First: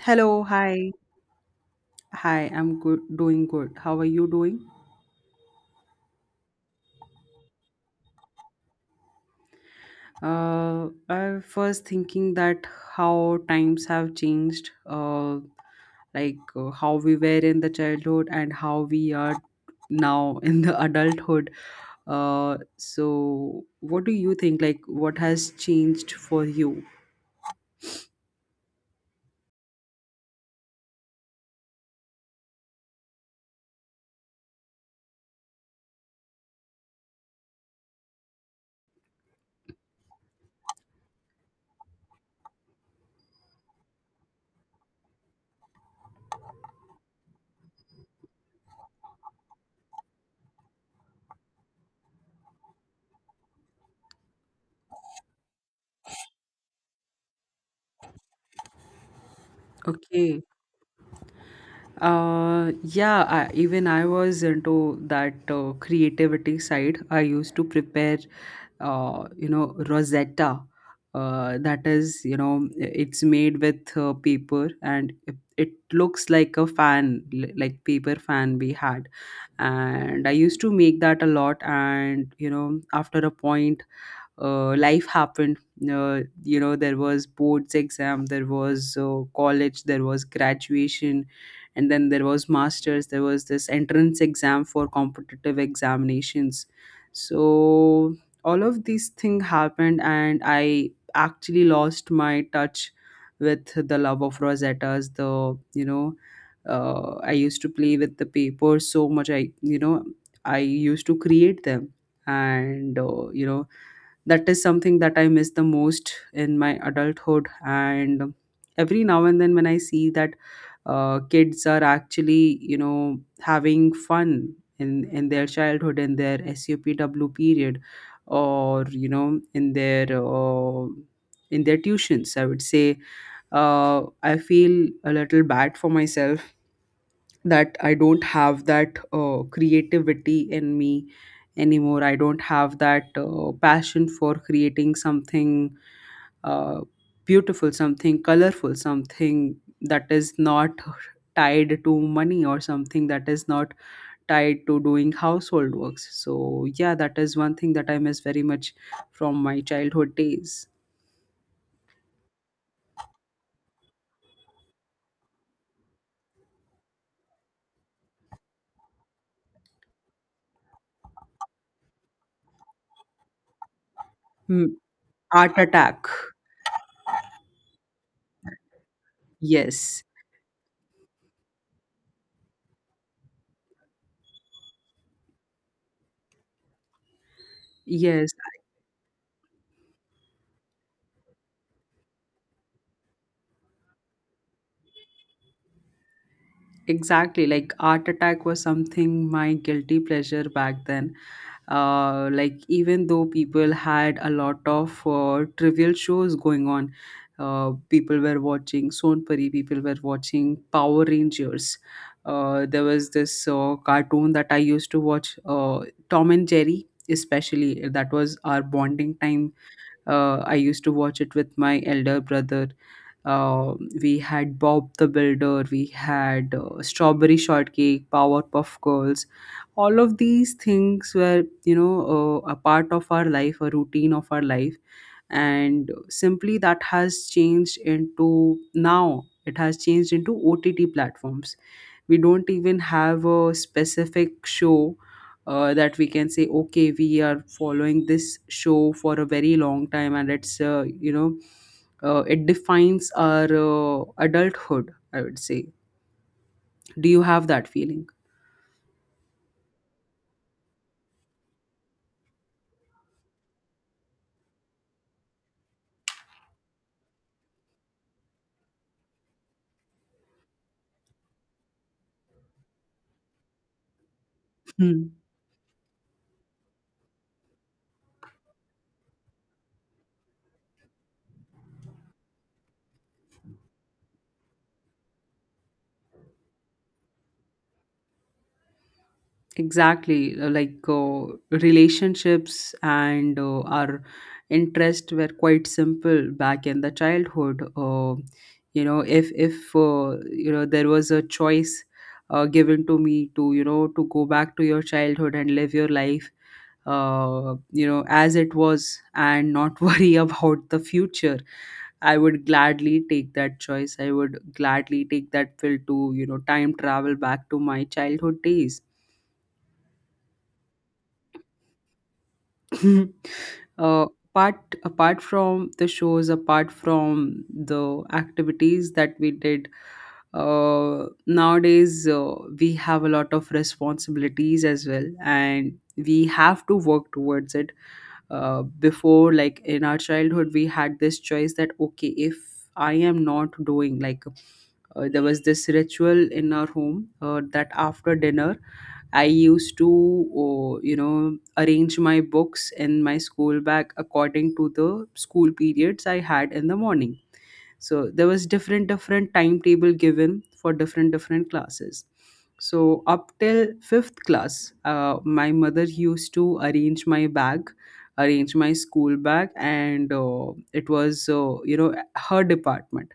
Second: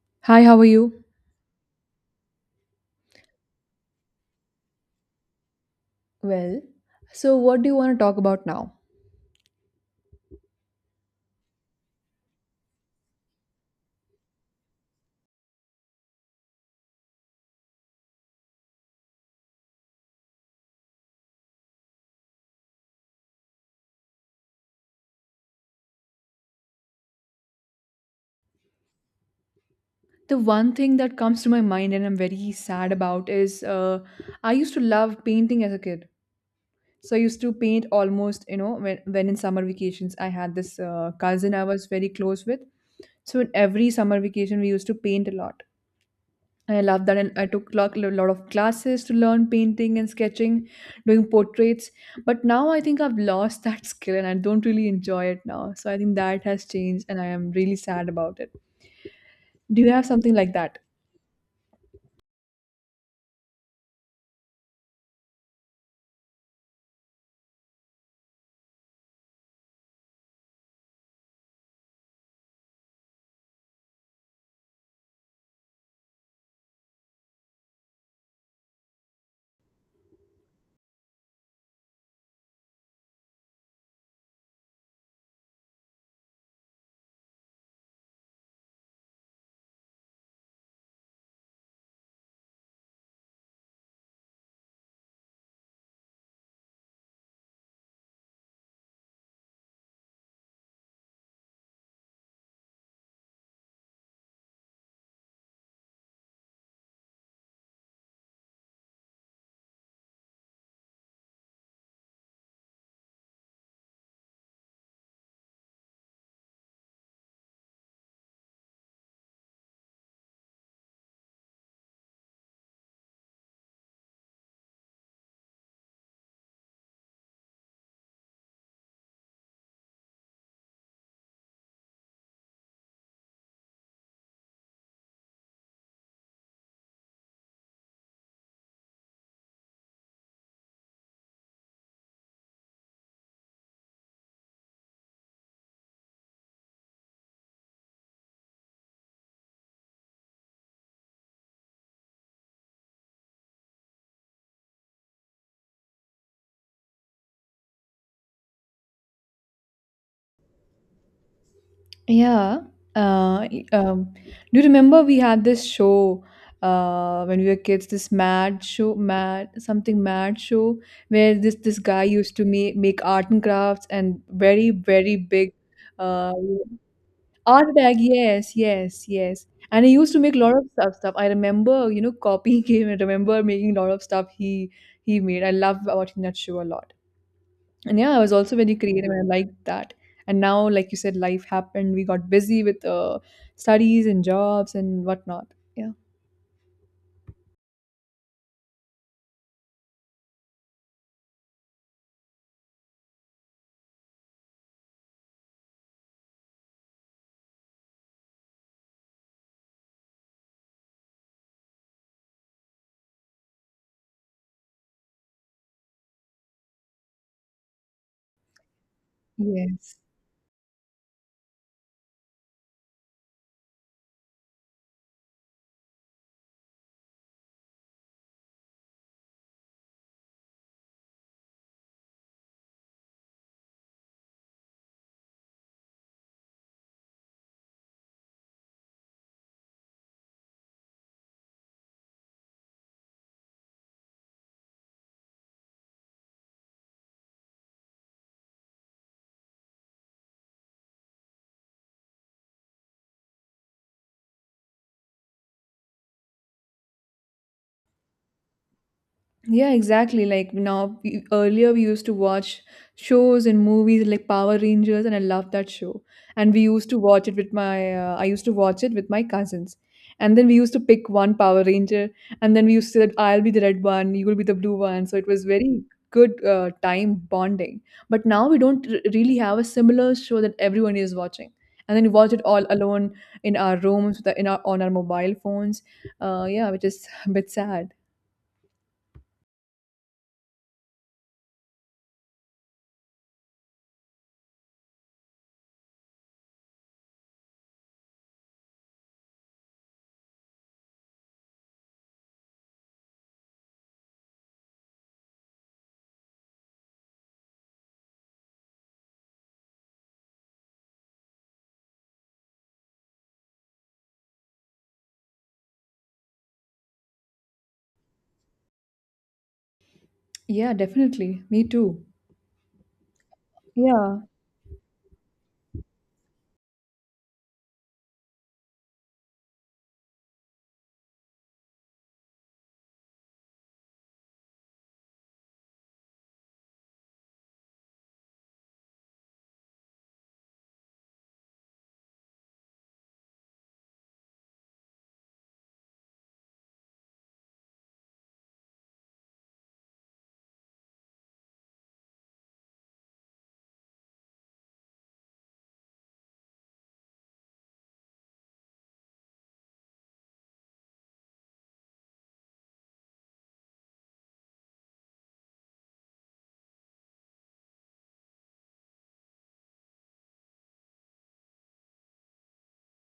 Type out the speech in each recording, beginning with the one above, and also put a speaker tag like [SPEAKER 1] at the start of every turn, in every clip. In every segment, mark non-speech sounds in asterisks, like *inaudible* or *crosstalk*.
[SPEAKER 1] Hello,
[SPEAKER 2] Hi, how are
[SPEAKER 1] hi.
[SPEAKER 2] you?
[SPEAKER 1] Hi, I'm good, doing good. How are you doing?
[SPEAKER 2] Well, so what do you want to talk about now?
[SPEAKER 1] Uh, I was thinking that how times have changed, like how we were in the childhood and how we are now in the *laughs* adulthood. So what do you think? Like, what has changed for you?
[SPEAKER 2] The one thing that comes to my mind and I'm very sad about is I used to love painting as a kid. So I used to paint almost, you know, when in summer vacations, I had this cousin I was very close with. So in every summer vacation, we used to paint a lot. And I love that. And I took a lot of classes to learn painting and sketching, doing portraits. But now I think I've lost that *laughs* skill and I don't really enjoy it now. So I think that has changed and I am really sad about it. Do you have something
[SPEAKER 1] Okay.
[SPEAKER 2] like that?
[SPEAKER 1] Yeah, even I was into that creativity side. I used to prepare, Rosetta. That is, it's made with paper, and it looks like a fan, like paper fan we had. And I used to make that a lot. And, after a point, life happened. There was boards exam, there was college, there was graduation, and then there was masters. There was this entrance exam for competitive examinations. So all of these things happened, and I actually lost my touch with the love of rosettas. The you know. I used to play with the paper so much. I used to create them, and that is something that I miss the most in my adulthood, and every now and then when I see that kids are actually having fun in their childhood, in their SUPW period, or in their tuitions, I would say. I feel a little bad for myself that I don't have that creativity in me anymore. I don't have that passion for creating something uh, beautiful, something colorful, something that is not tied to money, or something that is not tied to doing household works. So, yeah, that is one thing that I miss very much from my childhood days.
[SPEAKER 2] Yeah. Uh, y- um, do you remember we had this show when we were kids, this mad show, mad something mad show, where this guy used to make art and crafts and
[SPEAKER 1] Hmm.
[SPEAKER 2] very big
[SPEAKER 1] Art Attack.
[SPEAKER 2] uh, Art bag, yes, yes, yes. And he
[SPEAKER 1] Yes.
[SPEAKER 2] used to make a lot of stuff. I remember, you know, copying *laughs* him. I remember making a lot of stuff he made. I love watching that show a lot. And yeah, I
[SPEAKER 1] Yes.
[SPEAKER 2] was also very creative and I liked that. And now, like you said, life happened. We got busy with studies and jobs and whatnot. Yeah.
[SPEAKER 1] Exactly, like Art Attack was something my guilty pleasure back then. Like, even though people had a lot of trivial shows going on, people were watching Sonpari, people were watching Power Rangers. There was this cartoon that I used to watch, Tom and Jerry, especially. That was our bonding time.
[SPEAKER 2] Yes.
[SPEAKER 1] I used to watch it with my elder brother. uh, we had Bob the Builder, we had Strawberry Shortcake, Powerpuff Girls. All of these things were, a part of our life, a routine of our life, and simply that has changed into, now it has changed into OTT platforms. We don't even have a specific show that we can say, okay, we are following this show for a very long time, and it defines our adulthood, I would say. Do you have that feeling?
[SPEAKER 2] Yeah, exactly. Like now, earlier we used to watch shows and movies like Power Rangers, and I loved that show. And we used to watch it with I used to watch it with my cousins. And then we used to pick one Power Ranger, and then we used to say that I'll be the red one, you will be the blue one.
[SPEAKER 1] Hmm.
[SPEAKER 2] So it was very good time bonding. But now we don't really have a similar show that everyone is watching. And then we watch it all alone in our rooms, with our- in our on our mobile phones. Yeah, which is *laughs* a bit sad.
[SPEAKER 1] Exactly, like relationships and our interest were quite simple back in the childhood. If there was a choice given to me to go back to your childhood and live your life, as it was, and not *laughs* worry about the future, I would gladly take that choice. I would gladly take that pill to, time travel back to my childhood days.
[SPEAKER 2] Yeah, definitely. Me too.
[SPEAKER 1] *laughs* uh,
[SPEAKER 2] Yeah.
[SPEAKER 1] apart apart from the shows, apart from the activities that we did, nowadays we have a lot of responsibilities as well, and we have to work towards it. Before, like in our childhood, we had this choice that okay, if I am not doing, like, there was this ritual in our home, that after dinner I used to, oh, arrange my books in my school bag according to the school periods I had in the morning. So there was different different timetable given for different different classes. So up till fifth class, my mother used to arrange my bag, arrange my school bag, and it was, her department.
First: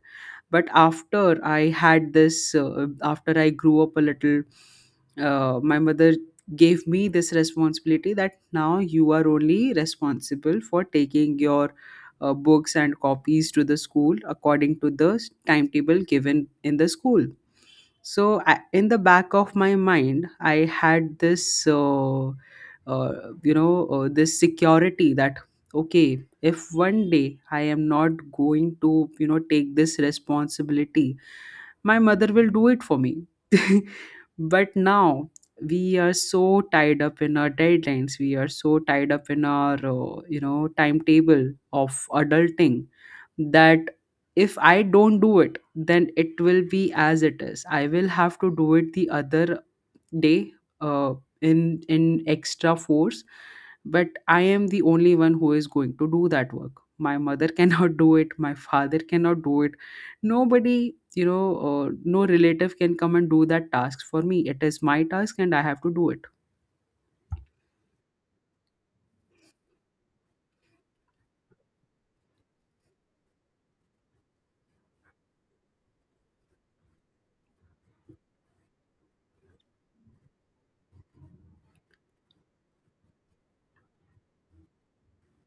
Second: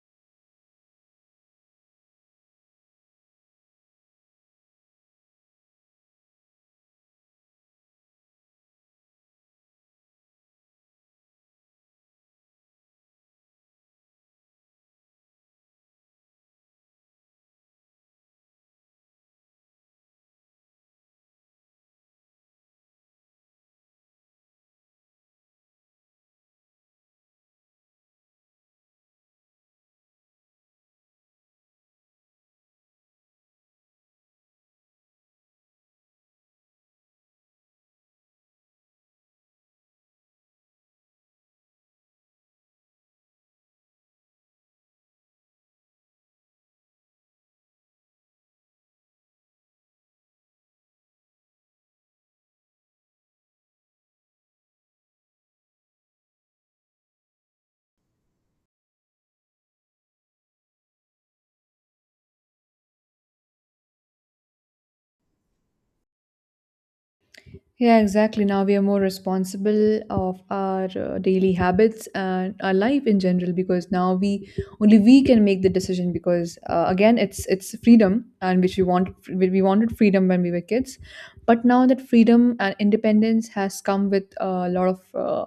[SPEAKER 1] But after I grew up a little, my mother gave me this responsibility that now you are only responsible for taking your books and copies to the school according to the timetable given in the school. So I, in the back of my mind, I had this uh, this security that okay, if one day I am not going to, take this responsibility, my mother will do it for me. *laughs* But now we are so tied up in our deadlines, we are so tied up in our, timetable of adulting, that if I don't do it, then it will be as it is. I will have to do it the other day, uh, in extra force, but I am the only one who is going to do that work. My mother cannot *laughs* do it, my father cannot do it, nobody you know no relative can come and do that task for me. It is my task, and I have to do it.
[SPEAKER 2] Yeah, exactly. Now we are more responsible of our daily habits and our life in general because now we only we can make the decision because again it's freedom and which we want we wanted freedom when we were kids, but now that freedom and independence has come with a lot of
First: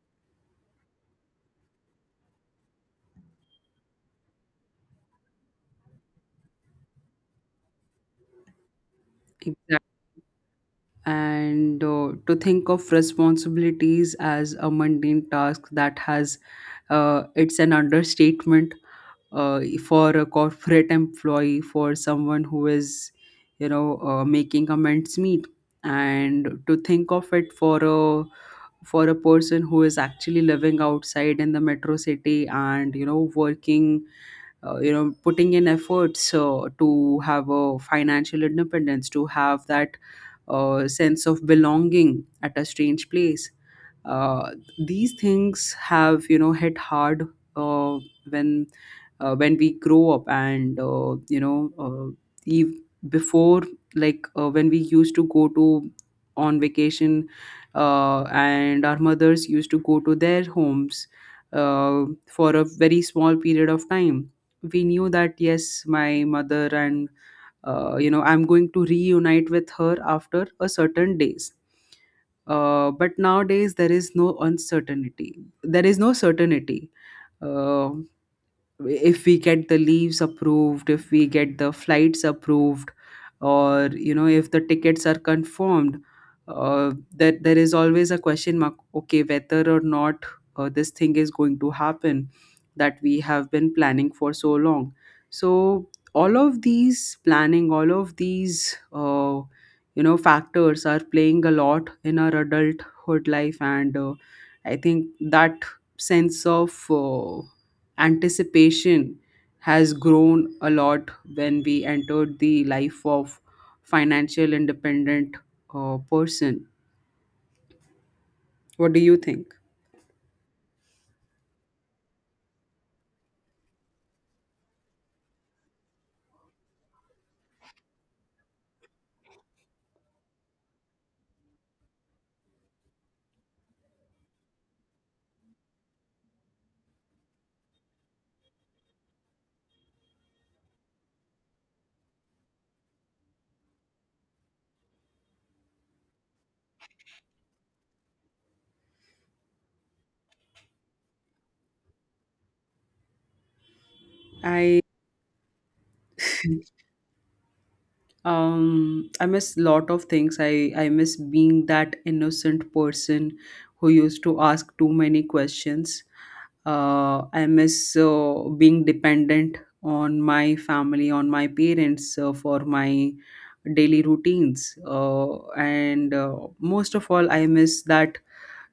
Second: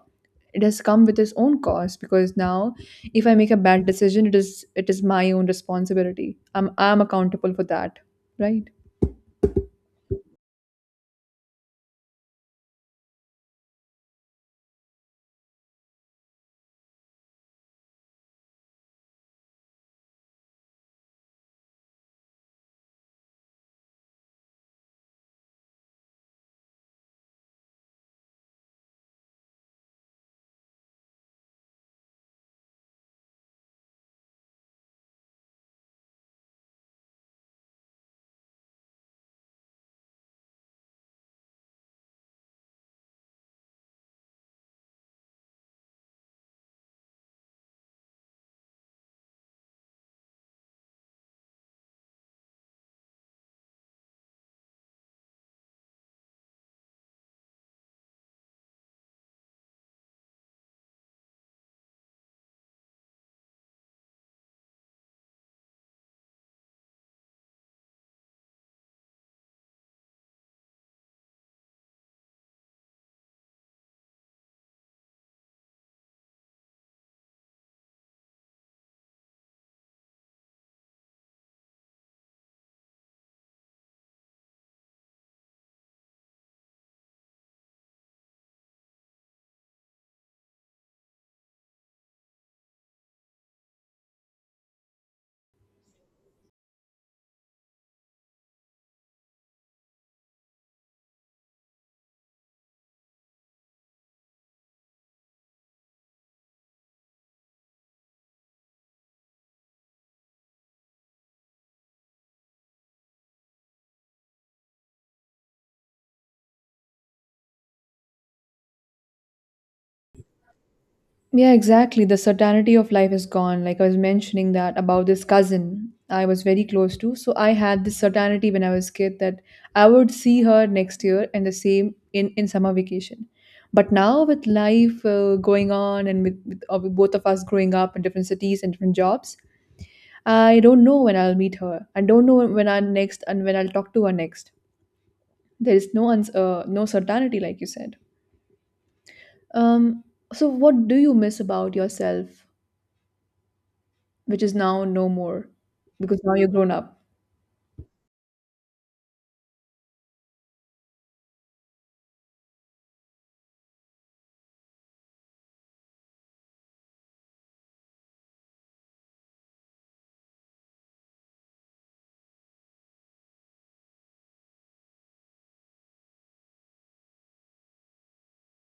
[SPEAKER 2] it has come with its own cost because now if I make a bad decision, it is my own responsibility. I'm accountable for that, right?
[SPEAKER 1] Exactly. And to think of responsibilities as a mundane task, that has it's an understatement, uh, for a corporate employee, for someone who is, making amends meet. And to think of it for a, for a person who is actually living outside in the metro city, and working, putting in efforts to have a financial independence, to have that sense of belonging at a strange place. uh, these things have, hit hard uh, when when we grow up. And ev- before, when we used to go to on vacation, and our mothers used to go to their homes for a very small period of time, we knew that yes, my mother and, I'm going to reunite with her after a certain days. But nowadays there is no uncertainty, there is no certainty. Uh, if we get the leaves approved, if we get the flights approved, or if the tickets are confirmed, that there is always a question mark, okay, whether or not this thing is going to happen that we have been planning for so long. So all of these planning, all of these factors are playing a lot in our adulthood life. And I think that sense of anticipation has grown a lot when we entered the life of financial independent person. What do you think?
[SPEAKER 2] Yeah, exactly. The certainty of life is gone. Like I was mentioning that about this cousin I was very close to. So I had this certainty when I was kid that I would see her next year and the same in summer vacation. But now with life going on and with both of us growing up in different cities and different jobs, I don't know when I'll meet her. I don't know when I'll next and when I'll talk to her next. There is no certainty, like you said. Um, so what do you miss about yourself, which is
[SPEAKER 1] I
[SPEAKER 2] now no more, because now you're grown
[SPEAKER 1] *laughs*
[SPEAKER 2] up?
[SPEAKER 1] I miss lot of things, I miss being that innocent person who used to ask too many questions. I miss being dependent on my family, on my parents, for my daily routines, and most of all I miss that,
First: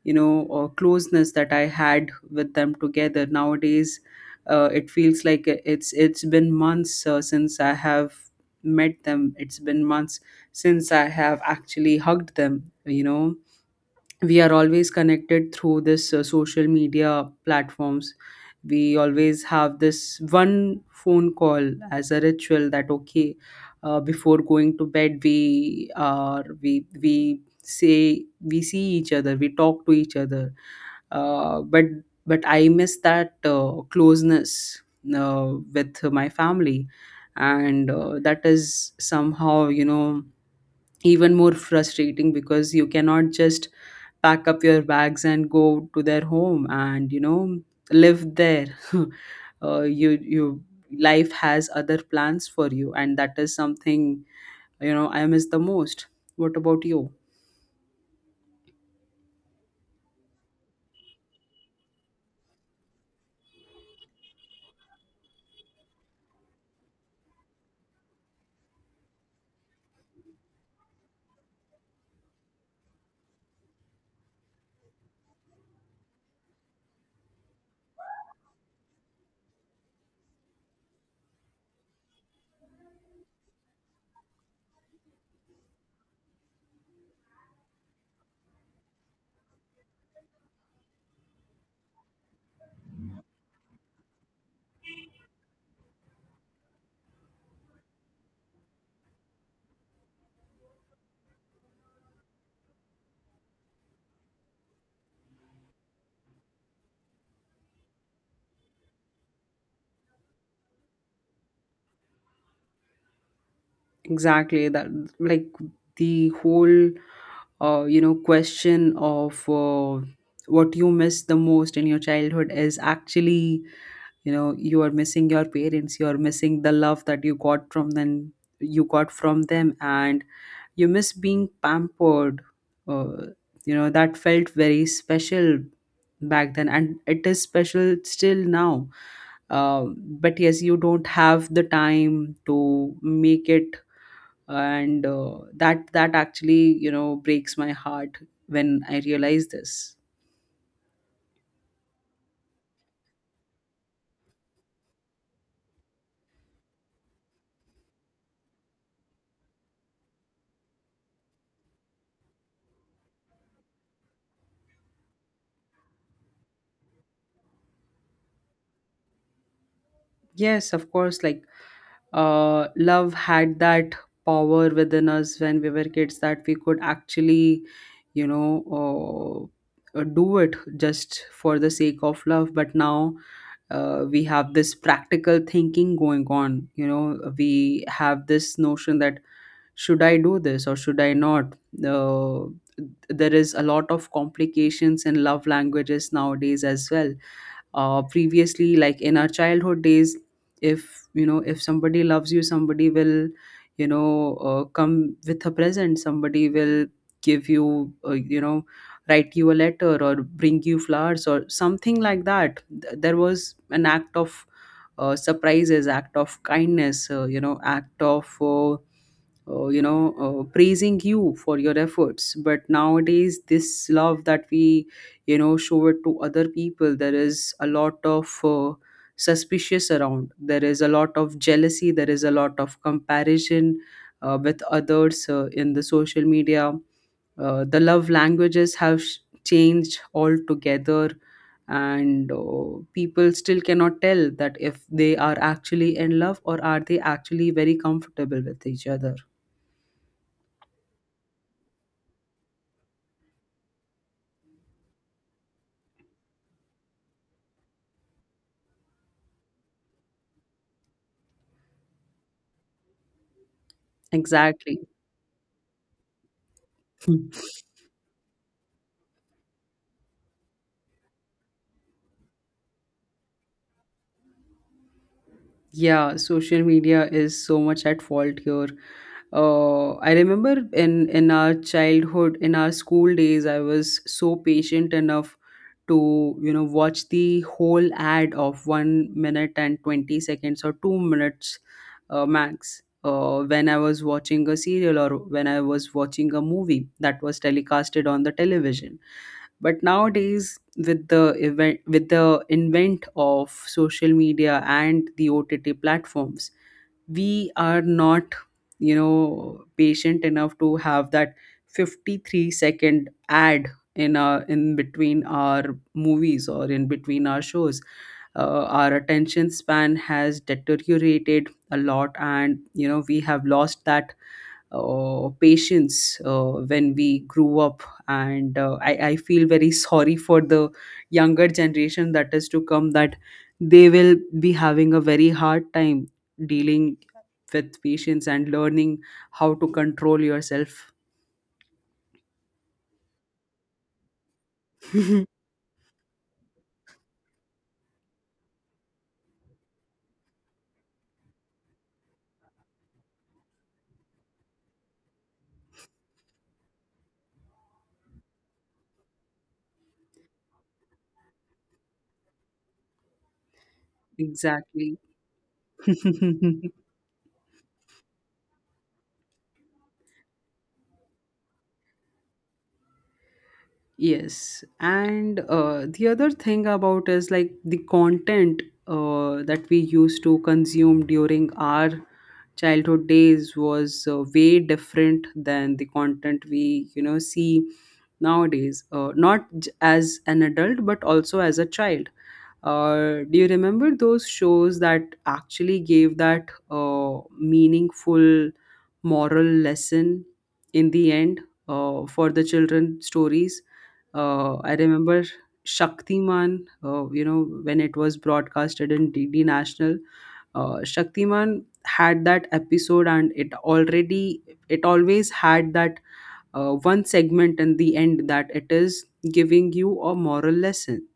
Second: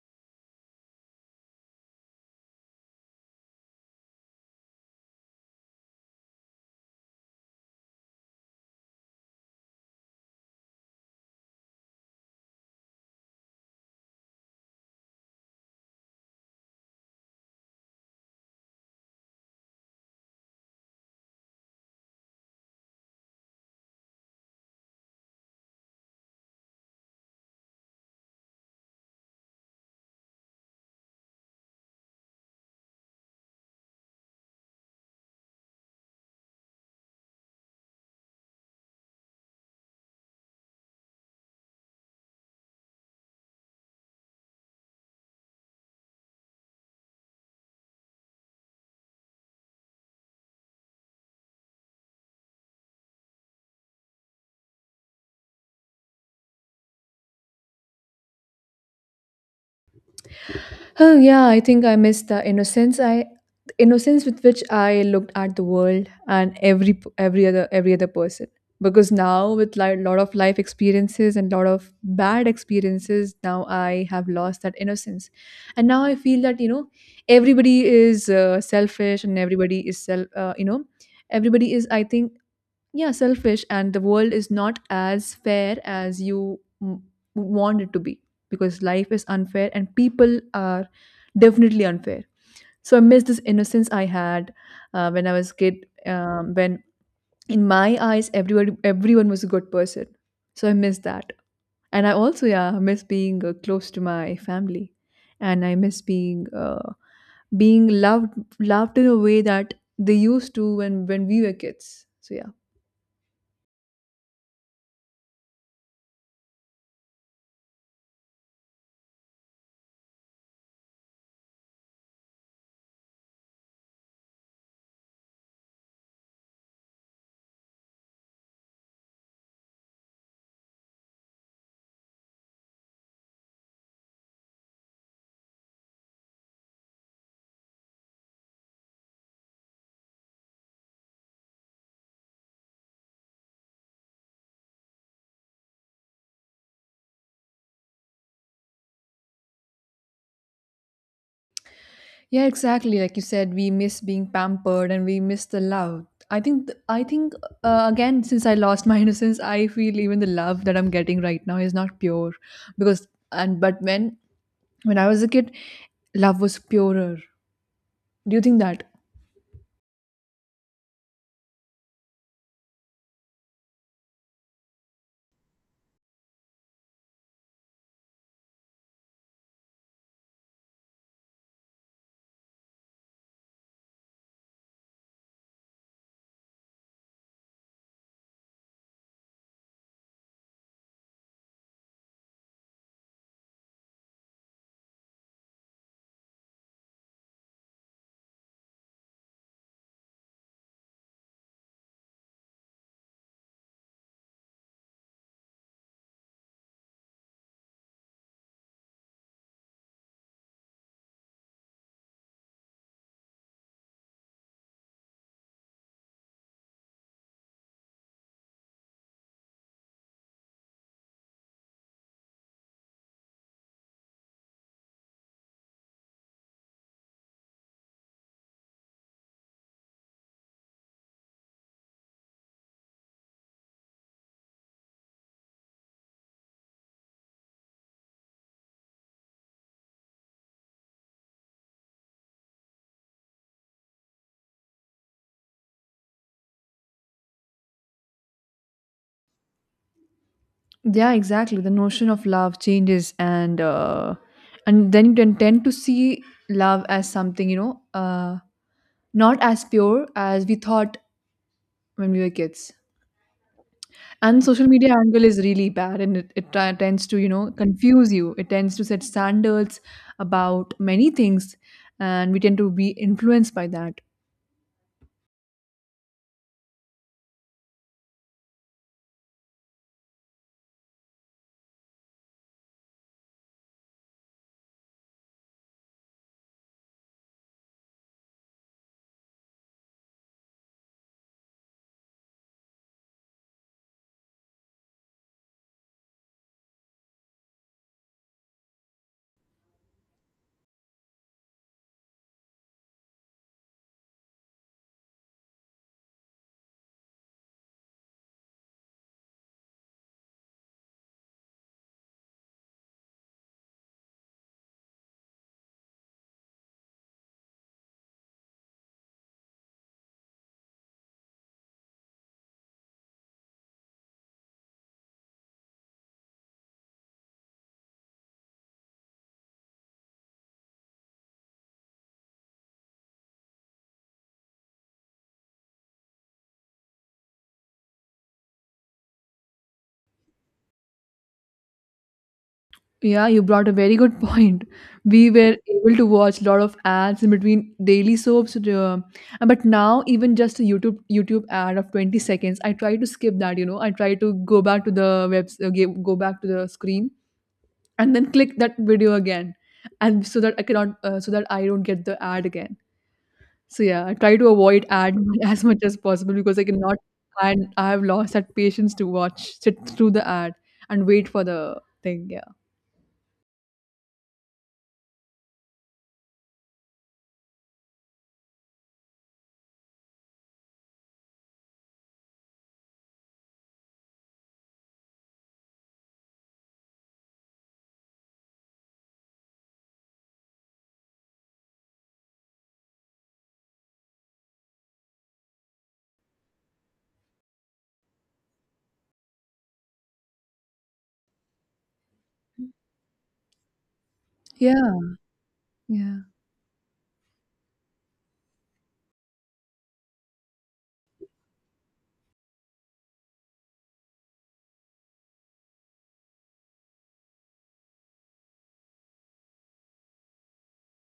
[SPEAKER 1] closeness that I had with them. Together nowadays, it feels like it's been months since I have met them. It's been months since I have actually hugged them. We are always connected through this social media platforms. We always have this one phone call as a ritual, that okay, before going to bed, we say, we see each other, we talk to each other. Uh, but but I miss that closeness with my family, and that is somehow, even more frustrating, because you cannot just pack up your bags and go to their home and, live there. *laughs* You you Life has other plans for you, and that is something, I miss the most. What about you?
[SPEAKER 2] Oh yeah, I think I missed the innocence. I The innocence with which I looked at the world and every other person. Because now with a lot of life experiences and lot of bad experiences, now I have lost that innocence, and now I feel that, you know, everybody is selfish and everybody is self you know everybody is, I think, yeah, selfish, and the world is not as fair as you want it to be, because life is unfair and people are definitely unfair. So I miss this innocence I had when I was a kid, when in my eyes everyone was a good person. So I miss that. And I also, yeah, miss being close to my family, and I miss being being loved in a way that they used to when we were kids. So yeah.
[SPEAKER 1] Exactly that. Like, the whole question of what you miss the most in your childhood is actually, you are missing your parents, you are missing the love that you got from them, and you miss being pampered. uh, that felt very special back then, and it is special still now. Um but yes, you don't have the time to make it. And that actually, breaks my heart when I realize this.
[SPEAKER 2] Yeah, exactly. Like you said, we miss being pampered and we miss the love. I think again, since I lost my *laughs* innocence, I feel even the love that I'm getting right now is not pure. Because and but when I was a kid, love was purer. Do you think that?
[SPEAKER 1] Yes, of course. Like, love had that power within us when we were kids, that we could actually you know do it just for the sake of love. But now we have this practical thinking going on. We have this notion that, should I do this or should I not? uh, there is a lot of complications in love languages nowadays as well. Previously, like in our childhood days, if somebody loves you, somebody will, come with a present, somebody will give you you know write you a letter, or bring you flowers, or something like that. There was an act of, surprises, act of kindness, act of, praising you for your efforts, but Nowadays, this love that we, you know, show it to other people, there is a lot of suspicious around. There is a lot of jealousy, there is a lot of comparison with others in the social media. The love languages have changed altogether. And people still cannot tell that if they are actually in love or are they actually very comfortable with each other.
[SPEAKER 2] Yeah, exactly. The notion of love changes, and then you can tend to see love as something, you know, not as pure as we thought when we were kids. And social
[SPEAKER 1] Exactly.
[SPEAKER 2] media angle is really bad, and it tends to, you
[SPEAKER 1] *laughs*
[SPEAKER 2] know, confuse you. It tends to set standards about many things, and we tend to be influenced by that.
[SPEAKER 1] Yeah, social media is so much at fault here. I remember in our childhood, in our school days, I was so patient enough to, you know, watch the whole ad of 1 minute and 20 seconds or 2 minutes max. When I was watching a serial or when I was watching a movie that was telecasted on the television, but nowadays with the event with the invent of social media and the ott platforms, we are not, you know, patient enough to have that 53-second ad in our in between our movies or in between our shows. Our attention span has deteriorated a lot, and you know we have lost that patience when we grew up. And I feel very *laughs* sorry for the younger generation that is to come, that they will be having a very hard time dealing with patients and learning how to control yourself.
[SPEAKER 2] Yeah, you brought a very good *laughs* point. We
[SPEAKER 1] *laughs*
[SPEAKER 2] were able to watch a lot of ads in between daily soaps, but now even just a YouTube ad of 20 seconds, I try to skip that. You know, I try to go back to the web, go back to the screen, and then click that video again, and so that I cannot, so that I don't get the ad again. So yeah, I try to avoid
[SPEAKER 1] Exactly.
[SPEAKER 2] ad *laughs* as much as possible, because I
[SPEAKER 1] *laughs*
[SPEAKER 2] cannot, and I have lost that patience to watch sit through the ad and wait for the thing. Yeah.
[SPEAKER 1] Yes, and the other thing about is like the content that we used to consume during our childhood days was way different than the content we, you know, see nowadays. Not as an adult, but also as a child. Do you remember those shows that actually gave that meaningful moral lesson in the end for the children stories? I
[SPEAKER 2] Yeah.
[SPEAKER 1] remember
[SPEAKER 2] Yeah.
[SPEAKER 1] Shaktiman, you know, when it was broadcasted in DD National, Shaktiman had that episode and it always had that one segment in the end that it is giving you a moral lesson.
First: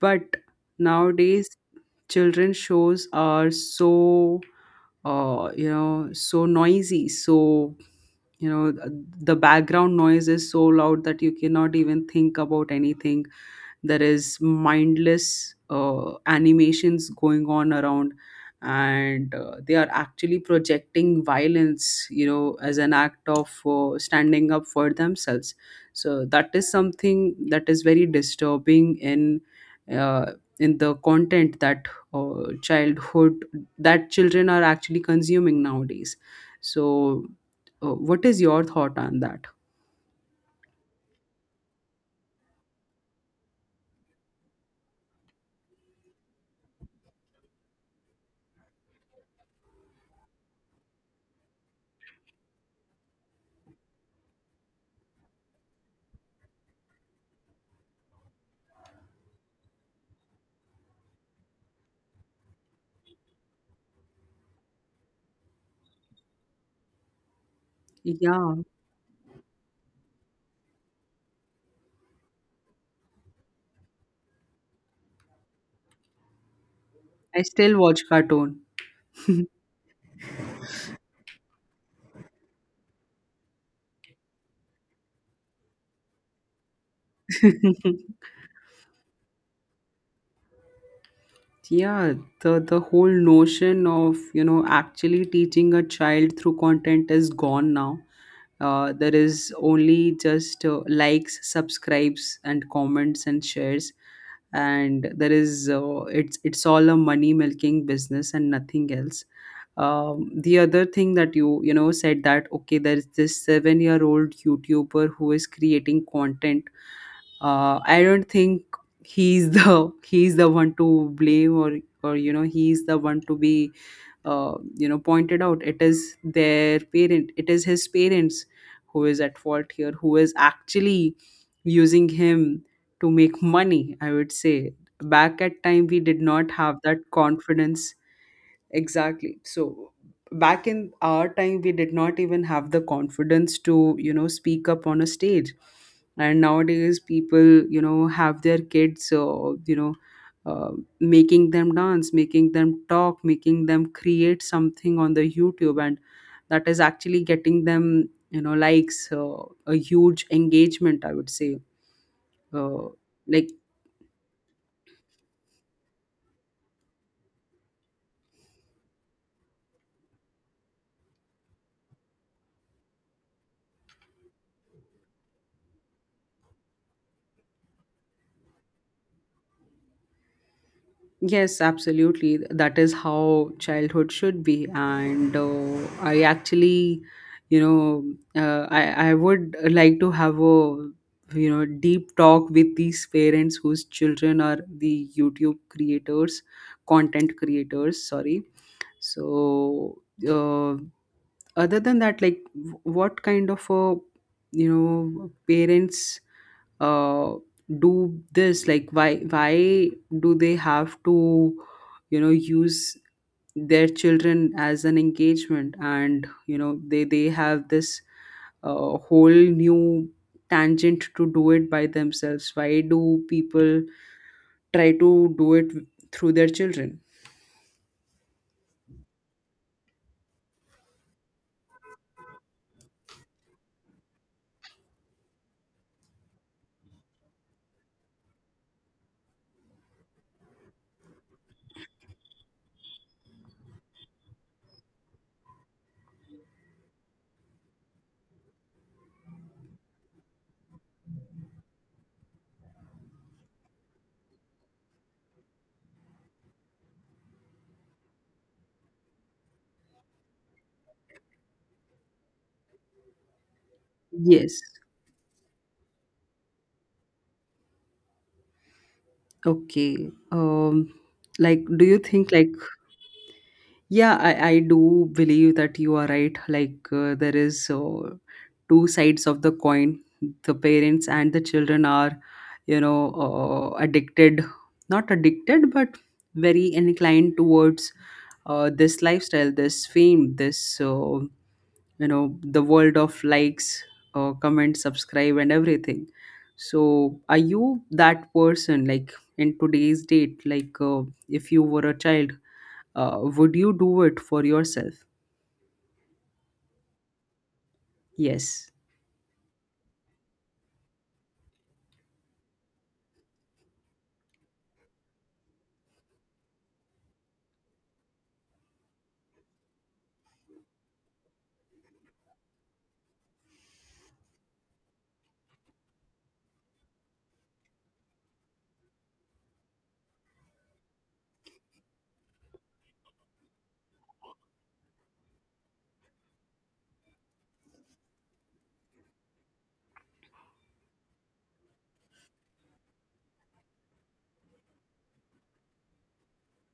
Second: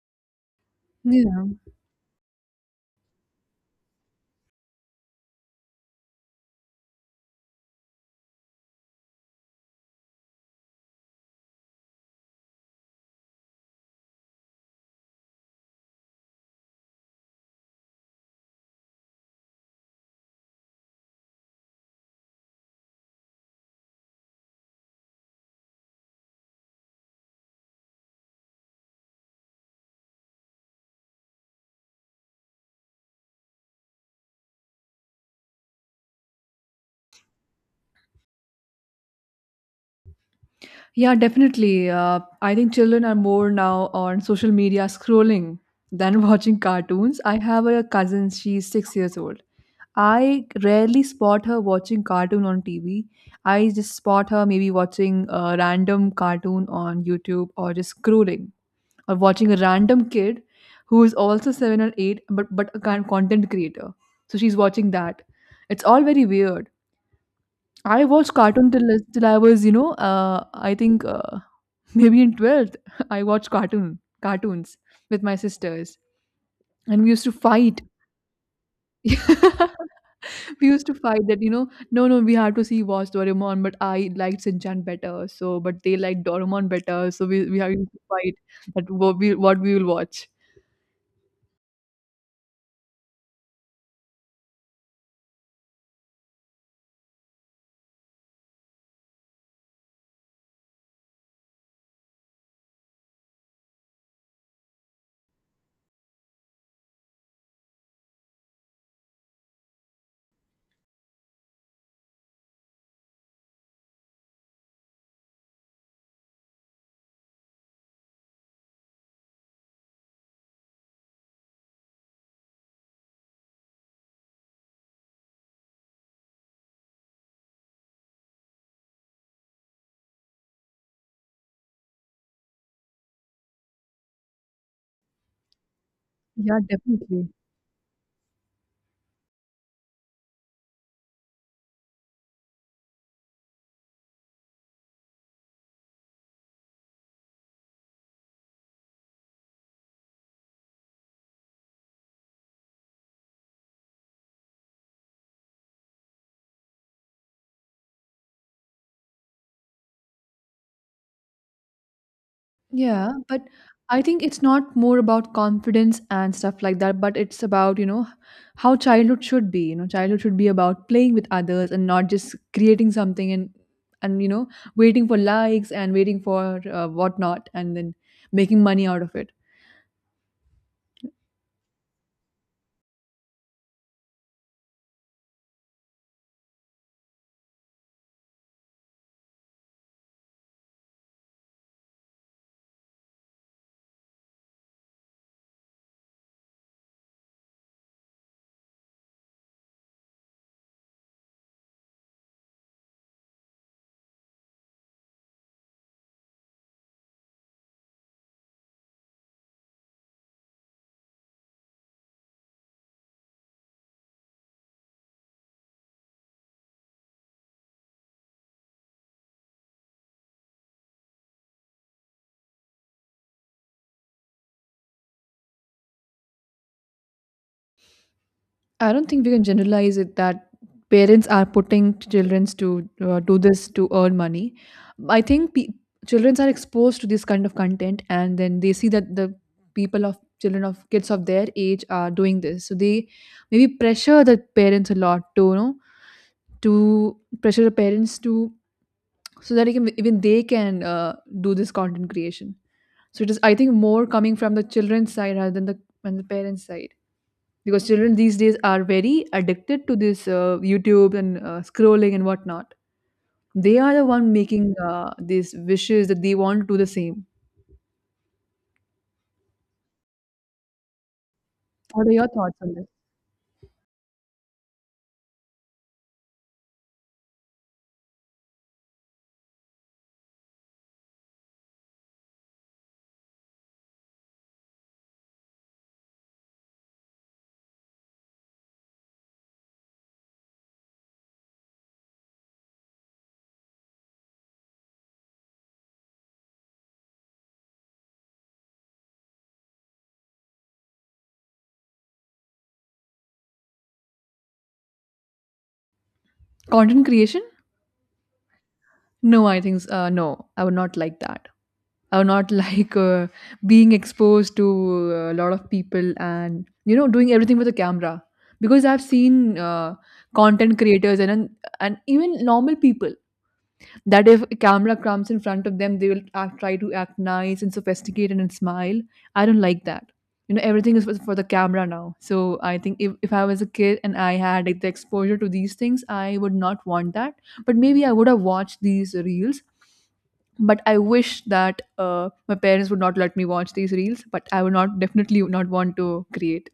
[SPEAKER 1] But nowadays,
[SPEAKER 2] Yeah.
[SPEAKER 1] children shows are so you know so noisy, so you know the background noise is so loud that you cannot even think about anything. There is mindless animations going on around, and they are actually projecting violence, you know, as an act of standing up for themselves. So that is something that is very disturbing uh, in the content that childhood that children are actually consuming nowadays. So what is your thought on that?
[SPEAKER 2] Yeah, definitely. I think children are more now on social media scrolling than *laughs* watching cartoons. I have a cousin, she's 6 years old. I rarely spot her watching cartoon on TV. I just spot her maybe watching a random cartoon on YouTube or just scrolling or watching a random kid who is also 7 or 8, but a kind of content creator, so she's watching that. It's all very weird. I watched
[SPEAKER 1] Yeah,
[SPEAKER 2] cartoon till I was, you know, I think *laughs* maybe in 12th *laughs* I watched cartoons with my sisters, and we used to
[SPEAKER 1] I still
[SPEAKER 2] fight.
[SPEAKER 1] watch cartoon.
[SPEAKER 2] *laughs* We used to fight that, you know, no no we had to see watch Doraemon, but I liked Shinchan better, so but they liked Doraemon better, so we have to
[SPEAKER 1] *laughs*
[SPEAKER 2] fight that what we will watch.
[SPEAKER 1] Yeah, the whole notion of, you know, actually teaching a child through content is gone now. There is only just likes, subscribes, and comments, and shares, and there is it's all a money milking business and nothing else. The other thing that you know, said that okay, there's this 7 year old youtuber who is creating content. I don't think he's the *laughs* he's the one to blame, or you know he's the one to be you know pointed out. It is their parent. It is his parents who is at fault here. Who is actually using him to make money? I would say, back at time we did not
[SPEAKER 2] Yeah,
[SPEAKER 1] have that
[SPEAKER 2] definitely.
[SPEAKER 1] confidence. Exactly. So back in our time, we did not even have the confidence to, you know, speak up on a stage. And nowadays, people, you know, have their kids, you know, uh, making them dance, making them talk, making them create something on the YouTube, and that is actually getting them, you know, likes, a huge engagement. I would say, uh,
[SPEAKER 2] Yeah, but
[SPEAKER 1] like
[SPEAKER 2] I think it's not more about confidence and stuff like that, but it's about, you know, how childhood should be. You know, childhood should be about playing with others and not just creating something and, you know, waiting for likes and waiting for whatnot and then making money out of it.
[SPEAKER 1] Yes, absolutely. That is how childhood should be. And I actually, you know, I would like to have a, you know, deep talk with these parents whose children are the YouTube creators, content creators, sorry. So, uh, other than that, like, what kind of a, you know, parents uh, do this, like why do they have to, you know, use their children as an engagement, and you know they have this whole new tangent to do it by themselves. Why do people try to do it through their children?
[SPEAKER 2] I don't think we can generalize it that parents are putting children to do this to earn money. I think children are exposed to this kind of content, and then they see that the people of children of kids of their age are doing this, so they maybe pressure the parents a lot to, you know, to pressure the parents to, so that even they can do this content creation. So it is, I think, more coming from the children's side rather than the parents' side, because children these days are very addicted to this YouTube and scrolling and whatnot. They are the one
[SPEAKER 1] Yes.
[SPEAKER 2] making these wishes that they want to do the same.
[SPEAKER 1] Okay. Like, do you
[SPEAKER 2] What are your
[SPEAKER 1] think like
[SPEAKER 2] thoughts on this?
[SPEAKER 1] Yeah, I do believe that you are right. Like, there is two sides of the coin. The parents and the children are, you know, not addicted, but very inclined towards this lifestyle, this fame, this, you know, the world of likes, comment, subscribe, and everything. So, are you that person, like, in today's date, like, if you were a child? Would you do it for yourself?
[SPEAKER 2] Content creation?
[SPEAKER 1] Yes.
[SPEAKER 2] No, I think, no, I would not like that. I would not *laughs* like being exposed to a lot of people and, you know, doing everything with a camera, because I've seen uh, content creators and even normal people, that if a camera comes in front of them, they will act, try to act nice and sophisticated and smile. I don't like that. You know, everything is for the camera now. So I think if I was a kid and I had like the exposure to these things, I would not want that. But maybe I would have watched these reels. But I wish that my parents would not let me watch these reels. But I would not definitely not want to create.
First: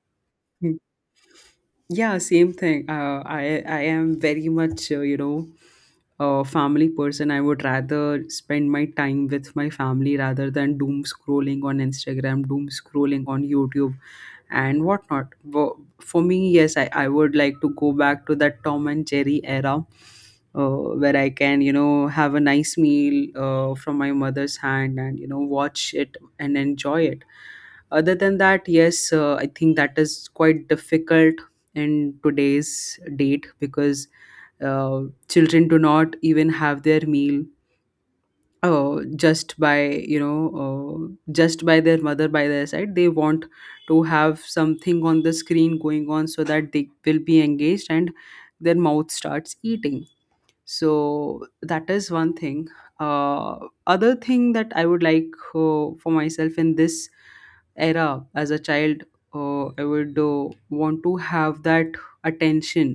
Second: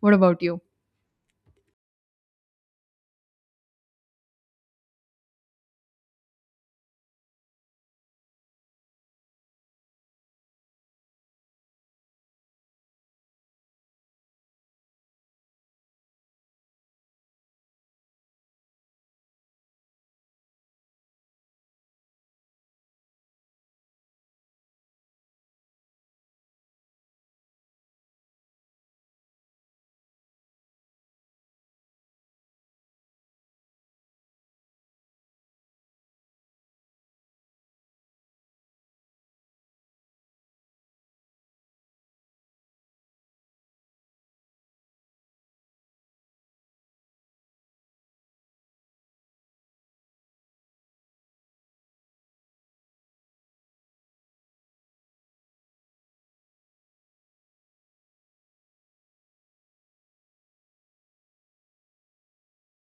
[SPEAKER 2] What about you?
[SPEAKER 1] *laughs* Yeah, same thing. I am very much you know a family person. I would rather spend my time with my family rather than doom scrolling on Instagram, doom scrolling on YouTube, and whatnot. For me, yes, I would like to go back to that Tom and Jerry era. Where I can, you know, have a nice meal from my mother's hand and, you know, watch it and enjoy it. Other than that, yes, I think that is quite difficult in today's date because uh, children do not even have their meal just by you know just by their mother by their side. They want to have something on the screen going on so that they will be engaged and their mouth starts eating. So that is one thing. uh, Other thing that I would like for myself in this era as a child, I would want to have that attention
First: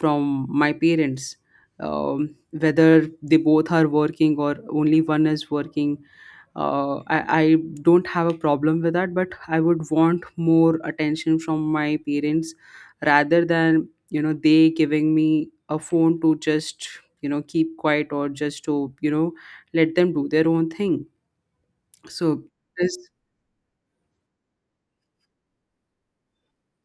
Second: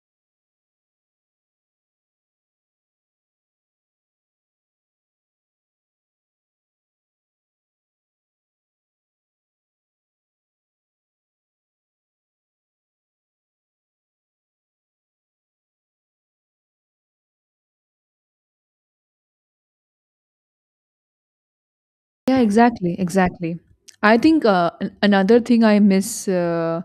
[SPEAKER 1] from my parents, whether they both are working or only one is working. I don't have a problem with that, but I would want more attention from my parents rather than, you know, they giving me a phone to just, you know, keep quiet, or just to, you know, let them do their own thing.
[SPEAKER 2] Yeah,
[SPEAKER 1] So
[SPEAKER 2] exactly,
[SPEAKER 1] this
[SPEAKER 2] exactly. I think another thing I miss uh,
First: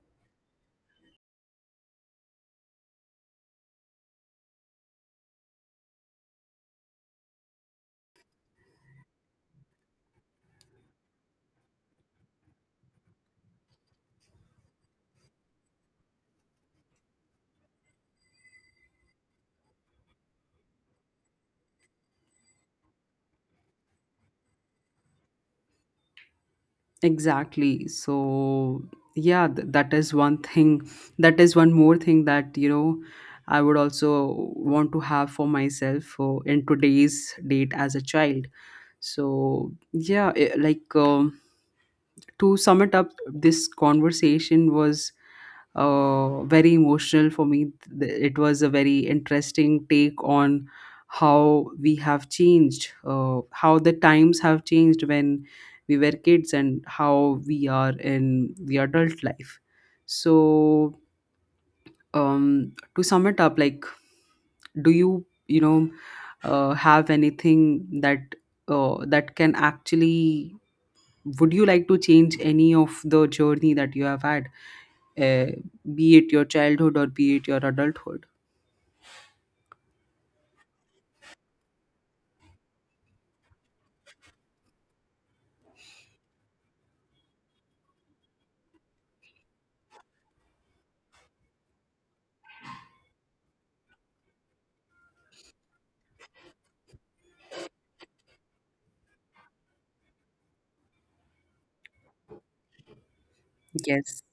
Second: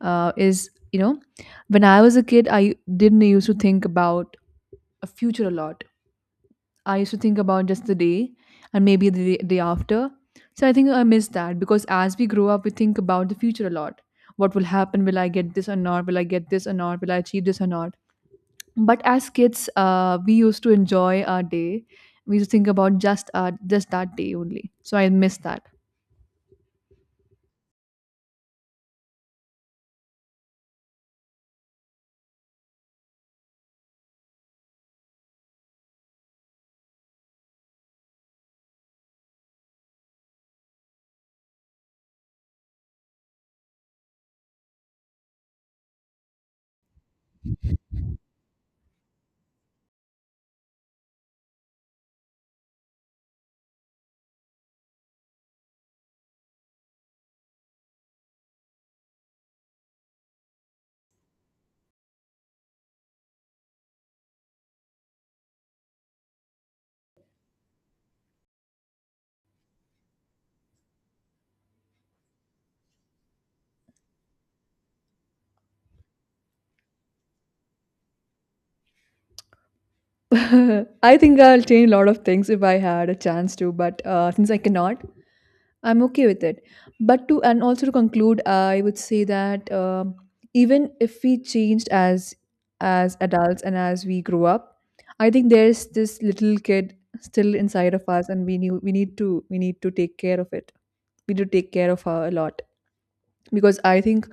[SPEAKER 2] uh, is, you know, when I was a kid, I didn't used to think about a future a lot. I used to think about just the day and maybe the day, day after. So I think I miss that, because as we grow up, we think about the future a lot. What will happen? Will I get this or not? Will I get this or not? Will I achieve this or not? But as kids, we used to enjoy our day. We used to think about just that day only. So I miss that.
[SPEAKER 1] exactly. So yeah, that is one thing, that is one more thing that, you know, I would also want to have for myself for in today's date as a child. So yeah, like to sum it up, this conversation was very emotional for me. It was a very interesting take on how we have changed, how the times have changed when we were kids, and how we are in the adult life. So, to sum it up, like, do you, you know, have anything that that can actually would you like to change any of the journey that you have had, uh, be it your childhood or be it your adulthood?
[SPEAKER 2] *laughs* I think I'll change a lot of things if I had a chance to, but since I cannot, I'm okay with it. But to and also to conclude, I would say that, um, even if we changed as adults and as we grow up, I think there's this little kid still inside of us, and we need to take care of it. We need to take care of her a lot, because I
[SPEAKER 1] Yes.
[SPEAKER 2] think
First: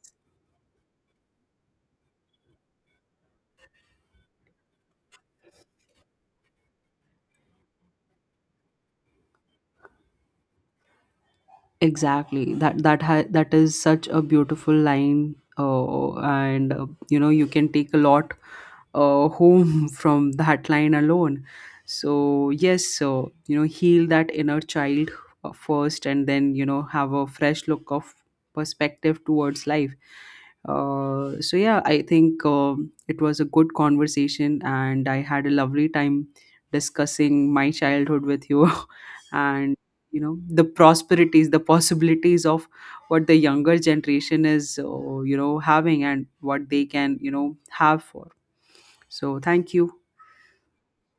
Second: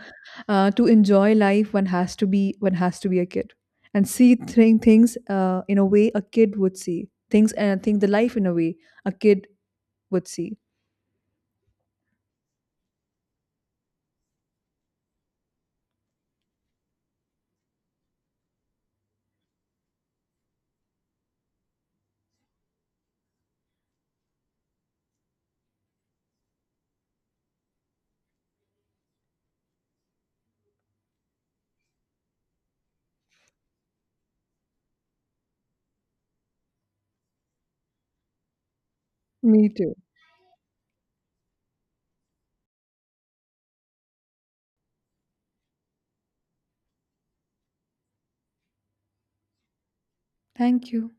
[SPEAKER 2] to enjoy life one has to be a kid and see things in a way a kid would see things and think the life in a way a kid would see.
[SPEAKER 1] Exactly, that is such a beautiful line, and you know you can take a lot home *laughs* from that line alone. So yes, so you know heal that inner child first, and then you know have a fresh look of perspective towards life. So yeah, I think it was a good conversation and I had a lovely time discussing my childhood with you *laughs*
[SPEAKER 2] Me
[SPEAKER 1] and
[SPEAKER 2] too.
[SPEAKER 1] you know the prosperities, the possibilities of what the younger generation is, you know, having, and what they can, you know, have for. So thank you.
[SPEAKER 2] Thank you.